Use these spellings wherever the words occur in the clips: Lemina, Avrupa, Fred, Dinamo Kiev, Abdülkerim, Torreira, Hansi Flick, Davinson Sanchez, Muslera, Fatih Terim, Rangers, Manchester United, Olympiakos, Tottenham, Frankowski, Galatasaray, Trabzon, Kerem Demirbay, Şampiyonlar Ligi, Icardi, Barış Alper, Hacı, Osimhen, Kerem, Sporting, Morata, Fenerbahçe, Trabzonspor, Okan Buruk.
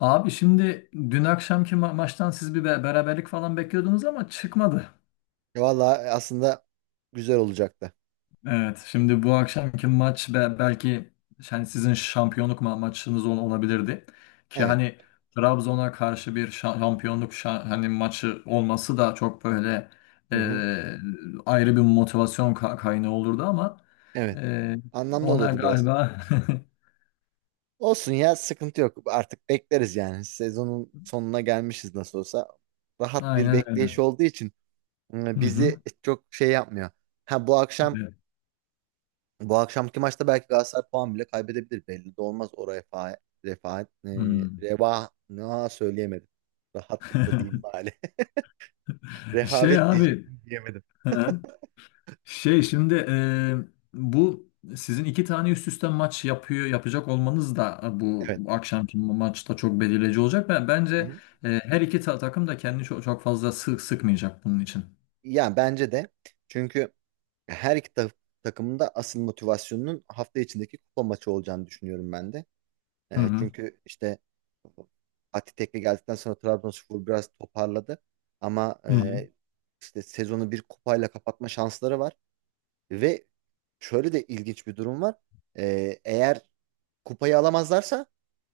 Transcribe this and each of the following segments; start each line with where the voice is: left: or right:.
left: Abi şimdi dün akşamki maçtan siz bir beraberlik falan bekliyordunuz ama çıkmadı.
right: Valla aslında güzel olacaktı.
left: Evet, şimdi bu akşamki maç belki yani sizin şampiyonluk maçınız olabilirdi. Ki
right: Evet.
left: hani Trabzon'a karşı bir şampiyonluk hani maçı olması da çok böyle e,
right: Hı hı.
left: ayrı bir motivasyon kaynağı olurdu ama
right: Evet.
left: e,
right: Anlamlı
left: ona
right: olurdu biraz.
left: galiba.
right: Olsun ya sıkıntı yok. Artık bekleriz yani. Sezonun sonuna gelmişiz nasıl olsa. Rahat bir
left: Aynen
right: bekleyiş
left: öyle.
right: olduğu için
left: Hı
right: bizi
left: hı.
right: çok şey yapmıyor. Ha
left: Evet.
right: bu akşamki maçta belki Galatasaray puan bile kaybedebilir. Belli de olmaz o refa e,
left: Hmm.
right: reva ne söyleyemedim. Rahatlıkla diyeyim bari.
left: Şey
right: Rehavet
left: abi.
right: diyecektim diyemedim.
left: Şey şimdi bu sizin iki tane üst üste maç yapacak olmanız da bu
right: Evet.
left: akşamki maçta çok belirleyici olacak.
right: Hı
left: Bence
right: hı.
left: her iki takım da kendini çok, çok fazla sıkmayacak bunun için.
right: Yani bence de çünkü her iki takımın da asıl motivasyonunun hafta içindeki kupa maçı olacağını düşünüyorum ben de.
left: Hı
right: E,
left: hı.
right: çünkü işte Fatih Tekke geldikten sonra Trabzonspor biraz toparladı. Ama
left: Hı hı.
right: işte sezonu bir kupayla kapatma şansları var. Ve şöyle de ilginç bir durum var. Eğer kupayı alamazlarsa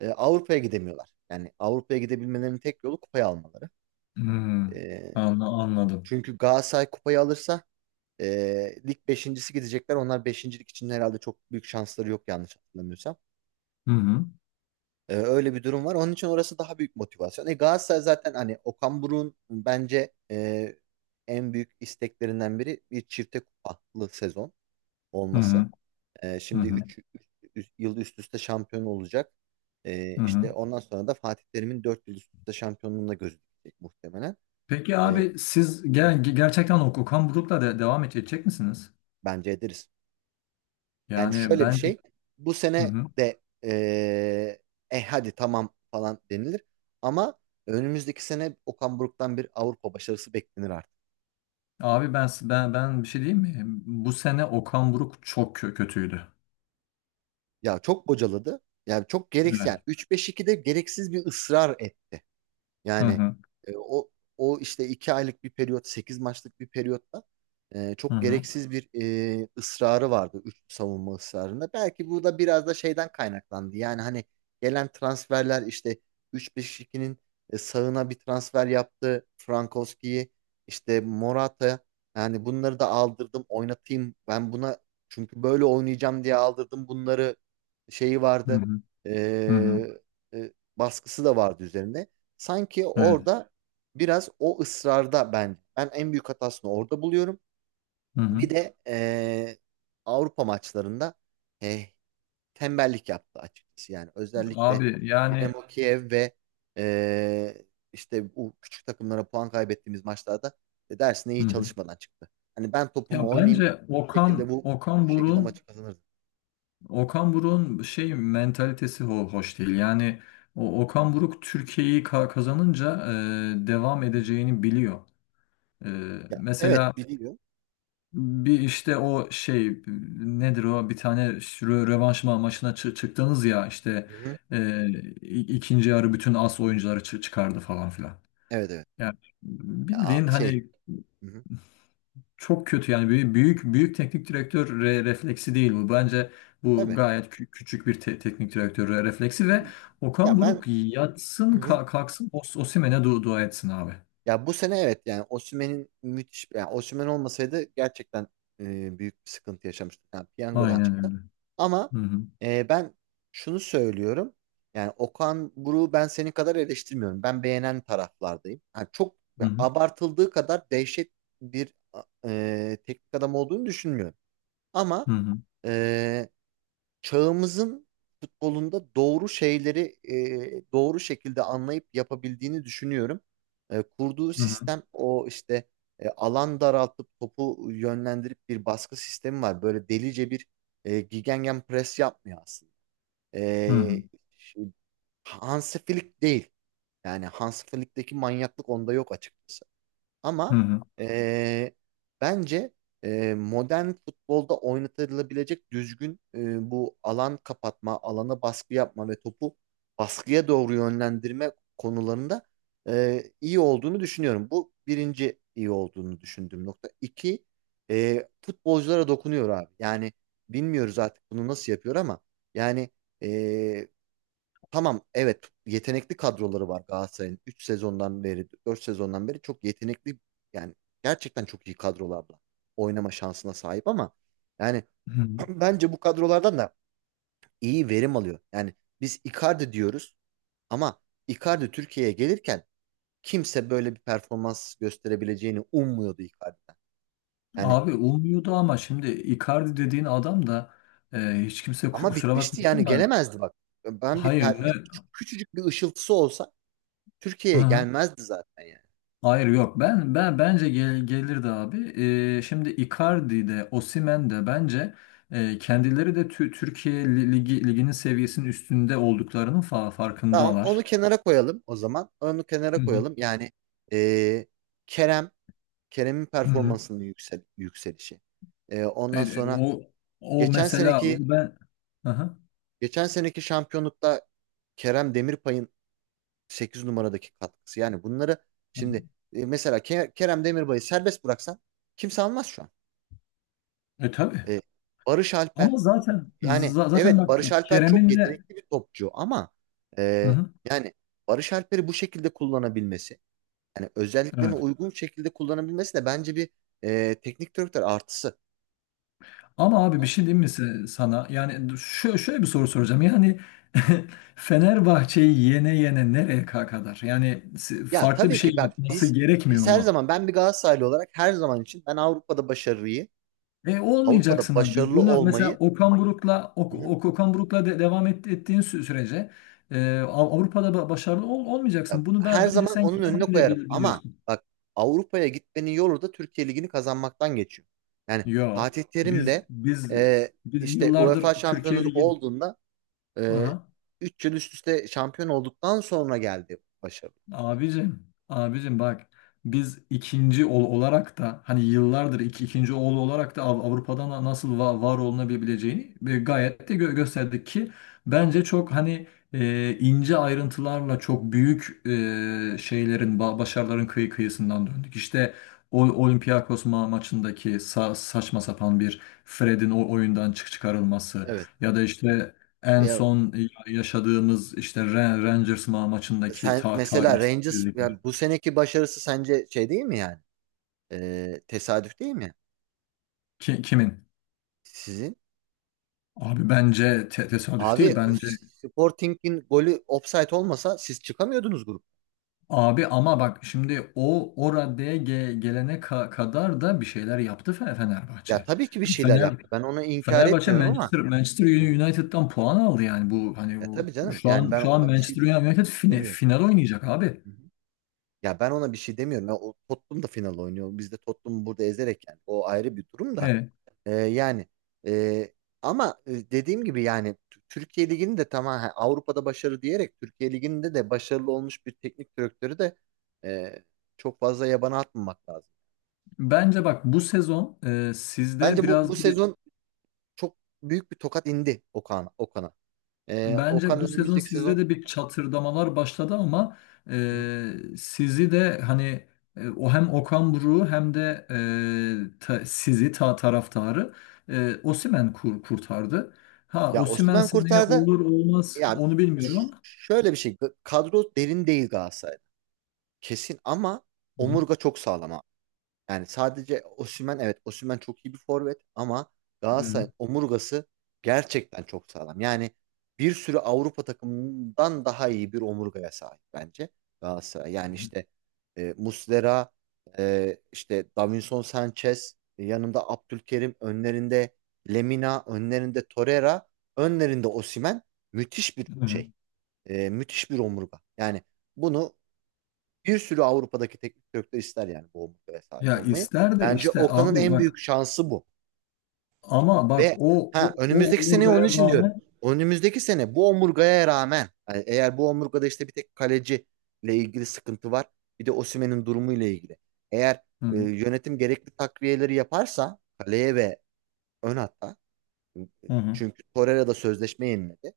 right: Avrupa'ya gidemiyorlar. Yani Avrupa'ya gidebilmelerinin tek yolu kupayı almaları.
left: Hı.
right: E,
left: Anladım.
right: çünkü Galatasaray kupayı alırsa lig beşincisi gidecekler. Onlar beşincilik için herhalde çok büyük şansları yok yanlış hatırlamıyorsam.
left: Hı hı.
right: Öyle bir durum var. Onun için orası daha büyük motivasyon. Galatasaray zaten hani Okan Buruk'un bence en büyük isteklerinden biri bir çifte kupalı sezon
left: Hı
right: olması.
left: hı.
right: Ee,
left: Hı
right: şimdi
left: hı.
right: 3 yıl üst üste şampiyon olacak.
left: Hı
right: İşte
left: hı.
right: ondan sonra da Fatih Terim'in 4 yıl üst üste şampiyonluğuna gözükecek muhtemelen.
left: Peki
right: Ee,
left: abi siz gerçekten o Okan Buruk'la devam edecek misiniz?
right: bence ederiz. Yani
left: Yani
right: şöyle bir
left: ben.
right: şey. Bu
left: Hı
right: sene
left: hı.
right: de hadi tamam falan denilir. Ama önümüzdeki sene Okan Buruk'tan bir Avrupa başarısı beklenir artık.
left: Abi ben bir şey diyeyim mi? Bu sene Okan Buruk çok kötüydü.
right: Ya çok bocaladı. Yani çok gereksiz. Yani
left: Evet.
right: 3-5-2'de gereksiz bir ısrar etti.
left: Hı
right: Yani
left: hı.
right: e, o o işte 2 aylık bir periyot, 8 maçlık bir periyotta
left: Hı
right: çok
left: hı.
right: gereksiz bir ısrarı vardı üçlü savunma ısrarında. Belki bu da biraz da şeyden kaynaklandı. Yani hani gelen transferler işte üç 5 2nin sağına bir transfer yaptı. Frankowski'yi işte Morata, yani bunları da aldırdım oynatayım. Ben buna çünkü böyle oynayacağım diye aldırdım bunları şeyi
left: Hı
right: vardı.
left: hı. Hı hı.
right: E, baskısı da vardı üzerinde. Sanki
left: Evet.
right: orada biraz o ısrarda ben en büyük hatasını orada buluyorum.
left: Hı hı.
right: Bir de Avrupa maçlarında eh, tembellik yaptı açıkçası. Yani özellikle
left: Abi yani
right: Dinamo Kiev ve eee, işte bu küçük takımlara puan kaybettiğimiz maçlarda dersine
left: hı
right: iyi
left: hı.
right: çalışmadan çıktı. Hani ben
left: Ya
right: topumu oynayayım
left: bence
right: bir şekilde
left: Okan
right: bu
left: Okan
right: bu şekilde
left: Buruk'un
right: maçı kazanırdım.
left: Okan Buruk'un şey mentalitesi hoş değil. Yani o Okan Buruk Türkiye'yi kazanınca devam
right: Hı hı.
left: edeceğini biliyor. E,
right: Ya, evet
left: mesela
right: biliyor.
left: bir işte o şey nedir o bir tane rövanş maçına çıktınız ya işte
right: Hı hı.
left: e, ikinci yarı bütün as oyuncuları çıkardı falan filan.
right: Evet, evet.
left: Yani
right: Ya,
left: bildiğin
right: şey.
left: hani
right: Hı hı.
left: çok kötü yani büyük büyük, büyük teknik direktör refleksi değil bu. Bence bu
right: Tabii.
left: gayet küçük bir teknik direktör refleksi ve Okan
right: Ya
left: Buruk
right: ben. Hı
left: yatsın
right: hı.
left: kalksın Osimhen'e dua etsin abi.
right: Ya bu sene evet yani Osimhen'in müthiş, yani Osimhen olmasaydı gerçekten büyük bir sıkıntı yaşamıştık. Yani piyangodan
left: Aynen
right: çıktı.
left: öyle.
right: Ama
left: Hı hı.
right: ben şunu söylüyorum. Yani Okan Buruk'u ben senin kadar eleştirmiyorum. Ben beğenen taraflardayım. Yani çok
left: Hı hı.
right: abartıldığı kadar dehşet bir teknik adam olduğunu düşünmüyorum. Ama
left: Hı hı.
right: e, çağımızın futbolunda doğru şeyleri doğru şekilde anlayıp yapabildiğini düşünüyorum. Kurduğu
left: Hı hı.
right: sistem o işte alan daraltıp topu yönlendirip bir baskı sistemi var. Böyle delice bir gegenpress pres yapmıyor aslında.
left: Hı hı.
right: E, şey, Hansi Flick değil. Yani Hansi Flick'teki manyaklık onda yok açıkçası.
left: Hı
right: Ama
left: hı.
right: eee, bence modern futbolda oynatılabilecek düzgün bu alan kapatma, alana baskı yapma ve topu baskıya doğru yönlendirme konularında iyi olduğunu düşünüyorum. Bu birinci iyi olduğunu düşündüğüm nokta. İki, futbolculara dokunuyor abi. Yani bilmiyoruz artık bunu nasıl yapıyor ama yani eee, Tamam evet yetenekli kadroları var Galatasaray'ın 3 sezondan beri, 4 sezondan beri çok yetenekli, yani gerçekten çok iyi kadrolarla oynama şansına sahip ama yani
left: Hı hı.
right: bence bu kadrolardan da iyi verim alıyor. Yani biz Icardi diyoruz ama Icardi Türkiye'ye gelirken kimse böyle bir performans gösterebileceğini ummuyordu Icardi'den. Yani
left: Abi olmuyordu ama şimdi Icardi dediğin adam da e, hiç kimse ku-
right: ama
left: kusura
right: bitmişti yani
left: bakmasın da
right: gelemezdi bak. Ben
left: hayır
right: bir küçücük bir ışıltısı olsa Türkiye'ye
left: ne.
right: gelmezdi zaten yani.
left: Hayır yok bence gelirdi abi. Şimdi Icardi de Osimhen de bence kendileri de Türkiye liginin seviyesinin üstünde olduklarının fa
right: Tamam, onu
left: farkındalar.
right: kenara koyalım o zaman. Onu kenara
left: Hı hı.
right: koyalım. Yani e, Kerem, Kerem'in
left: Hı hı.
right: performansının yükselişi. E,
left: E,
right: ondan
left: e,
right: sonra
left: o o
right: geçen
left: mesela o
right: seneki
left: ben. Aha.
right: geçen seneki şampiyonlukta Kerem Demirbay'ın 8 numaradaki katkısı. Yani bunları
left: Hı hı. Hı.
right: şimdi mesela Kerem Demirbay'ı serbest bıraksan kimse almaz şu an.
left: E tabii.
right: E, Barış Alper,
left: Ama zaten
right: yani
left: zaten
right: evet
left: bak
right: Barış Alper çok
left: Kerem'in de.
right: yetenekli bir topçu ama
left: Hı
right: e,
left: hı.
right: yani Barış Alper'i bu şekilde kullanabilmesi, yani özelliklerini
left: Evet.
right: uygun şekilde kullanabilmesi de bence bir teknik direktör artısı.
left: Ama abi bir şey diyeyim mi sana? Yani şöyle bir soru soracağım. Yani Fenerbahçe'yi yene yene nereye kadar? Yani
right: Ya
left: farklı bir
right: tabii
left: şey
right: ki bak,
left: yapması
right: biz
left: gerekmiyor
right: her
left: mu?
right: zaman, ben bir Galatasaraylı olarak her zaman için ben Avrupa'da başarıyı,
left: E
right: Avrupa'da
left: olmayacaksın abi.
right: başarılı
left: Bunu mesela
right: olmayı,
left: Okan Buruk'la Ok-
right: hı hı,
left: Ok- Okan Buruk'la devam ettiğin sürece Avrupa'da başarılı ol-
right: ya
left: olmayacaksın. Bunu
right: her
left: bence
right: zaman
left: sen
right: onun önüne
left: kendin de
right: koyarım.
left: bil-
right: Ama
left: biliyorsun.
right: bak Avrupa'ya gitmenin yolu da Türkiye Ligi'ni kazanmaktan geçiyor. Yani
left: Yo.
right: Fatih Terim
left: Biz
right: de
left: biz
right: e,
left: biz
right: işte UEFA
left: yıllardır Türkiye
right: şampiyonu
left: Ligi.
right: olduğunda e,
left: Aha.
right: 3 yıl üst üste şampiyon olduktan sonra geldi başarı.
left: Abicim, abicim bak biz ikinci oğul olarak da hani yıllardır ikinci oğlu olarak da Avrupa'dan da nasıl var olunabileceğini gayet de gösterdik ki bence çok hani ince ayrıntılarla çok büyük başarıların kıyısından döndük. İşte o Olympiakos maçındaki saçma sapan bir Fred'in o oyundan çıkarılması,
right: Evet.
left: ya da işte en
right: Ya.
left: son yaşadığımız işte Rangers maçındaki
right: Sen
left: ta
right: mesela Rangers, yani
left: talihsizlik.
right: bu seneki başarısı sence şey değil mi yani? Tesadüf değil mi
left: Kimin?
right: sizin?
left: Abi bence tesadüf
right: Abi
left: değil bence.
right: Sporting'in golü offside olmasa siz çıkamıyordunuz grup.
left: Abi ama bak şimdi o raddeye gelene kadar da bir şeyler yaptı Fe-
right: Ya
left: Fenerbahçe.
right: tabii ki bir şeyler
left: Fener
right: yaptı. Ben onu inkar
left: Fenerbahçe
right: etmiyorum ama.
left: Manchester
right: Hı hı.
left: United'dan puan aldı yani bu hani
right: Ya tabii
left: bu
right: canım.
left: şu
right: Yani
left: an
right: ben
left: şu an
right: ona bir şey
left: Manchester United fine-
right: demiyorum.
left: final oynayacak abi.
right: Hı hı. Ya ben ona bir şey demiyorum. Ya o Tottenham da final oynuyor. Biz de Tottenham'ı burada ezerek yani. O ayrı bir durum da.
left: Evet.
right: Yani e, ama dediğim gibi yani Türkiye Ligi'nin de, tamam ha, Avrupa'da başarı diyerek Türkiye Ligi'nde de başarılı olmuş bir teknik direktörü de e, çok fazla yabana atmamak lazım.
left: Bence bak bu sezon e, sizde
right: Bence bu
left: biraz
right: sezon çok büyük bir tokat indi Okan'a. Okan
left: Bence bu sezon
right: önümüzdeki
left: sizde
right: sezon.
left: de bir çatırdamalar başladı ama.
right: Hı hı.
left: Sizi de hani, o hem Okan Buruk'u hem de, sizi taraftarı, Osimhen kurtardı. Ha
right: Ya
left: Osimhen
right: Osimhen
left: seneye
right: kurtardı.
left: olur olmaz
right: Ya
left: onu bilmiyorum ama.
right: şöyle bir şey, kadro derin değil Galatasaray'da. Kesin, ama
left: Hı hı.
right: omurga çok sağlam. Yani sadece Osimhen, evet, Osimhen çok iyi bir forvet ama
left: Hı
right: Galatasaray'ın omurgası gerçekten çok sağlam. Yani bir sürü Avrupa takımından daha iyi bir omurgaya sahip bence Galatasaray. Yani işte Muslera, işte Davinson Sanchez, yanında Abdülkerim, önlerinde Lemina, önlerinde Torreira, önlerinde Osimhen, müthiş bir
left: hı. Hı.
right: şey. Müthiş bir omurga. Yani bunu bir sürü Avrupa'daki teknik direktör ister, yani bu omurgaya sahip
left: Ya
right: olmayı.
left: ister de
right: Bence
left: işte
right: Okan'ın
left: abi
right: en büyük
left: bak
right: şansı bu.
left: ama bak
right: Ve
left: o o,
right: ha,
left: o
right: önümüzdeki sene onun
left: omurgaya
right: için diyorum.
left: rağmen.
right: Önümüzdeki sene bu omurgaya rağmen, yani eğer bu omurgada işte bir tek kaleci ile ilgili sıkıntı var. Bir de Osimhen'in durumu ile ilgili. Eğer
left: Hı hı.
right: yönetim gerekli takviyeleri yaparsa kaleye ve ön hatta,
left: Hı hı.
right: çünkü Torreira da sözleşme yeniledi.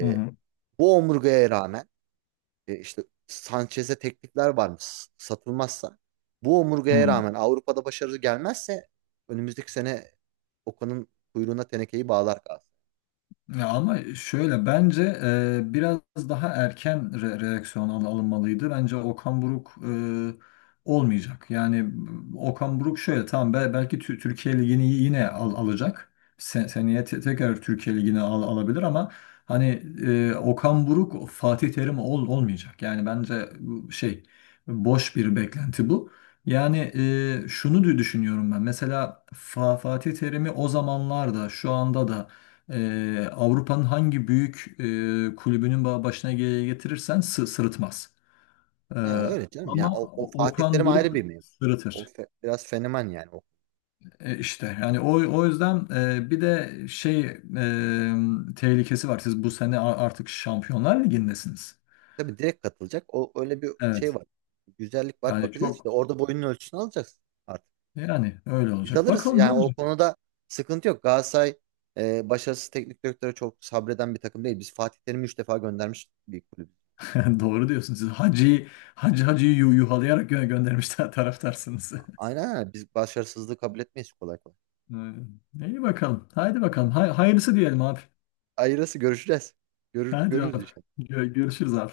left: Hı hı.
right: bu omurgaya rağmen. E, işte Sanchez'e teklifler varmış, satılmazsa. Bu omurgaya
left: Hı.
right: rağmen Avrupa'da başarı gelmezse önümüzdeki sene Okan'ın kuyruğuna tenekeyi bağlar kalsın.
left: Ya ama şöyle bence biraz daha erken reaksiyon alınmalıydı. Bence Okan Buruk olmayacak. Yani Okan Buruk şöyle tamam belki Türkiye Ligi'ni yine alacak. Sen seneye tekrar Türkiye Ligi'ni alabilir ama hani Okan Buruk Fatih Terim olmayacak. Yani bence bu şey boş bir beklenti bu. Yani şunu düşünüyorum ben. Mesela Fatih Terim'i o zamanlarda şu anda da Avrupa'nın hangi büyük kulübünün başına getirirsen sırıtmaz. Ee,
right: Ya öyle canım.
left: ama
right: Ya o
left: O-
right: Fatih
left: Okan
right: Terim
left: Buruk
right: ayrı bir mevzu. O
left: sırıtır.
right: biraz fenomen yani. O,
left: İşte yani o yüzden bir de şey tehlikesi var. Siz bu sene artık Şampiyonlar Ligi'ndesiniz.
right: tabii direkt katılacak. O öyle bir şey
left: Evet.
right: var. Güzellik var.
left: Yani
right: Bakacağız işte
left: çok
right: orada boyunun ölçüsünü alacağız artık.
left: yani öyle
right: Biz
left: olacak.
right: alırız.
left: Bakalım ne
right: Yani o
left: olacak.
right: konuda sıkıntı yok. Galatasaray başarısız teknik direktöre çok sabreden bir takım değil. Biz Fatih Terim'i 3 defa göndermiş bir kulüp.
left: Doğru diyorsunuz. Siz Hacı'yı Hacı'yı yuhalayarak göndermişler taraftarsınız.
right: Aynen, aynen. Biz başarısızlığı kabul etmeyiz kolay kolay.
left: İyi bakalım. Haydi
right: Hı hı.
left: bakalım. Hayırlısı diyelim abi.
right: Ayrısı görüşeceğiz. Görür,
left: Hadi
right: görürüz
left: bak.
right: inşallah.
left: Görüşürüz abi.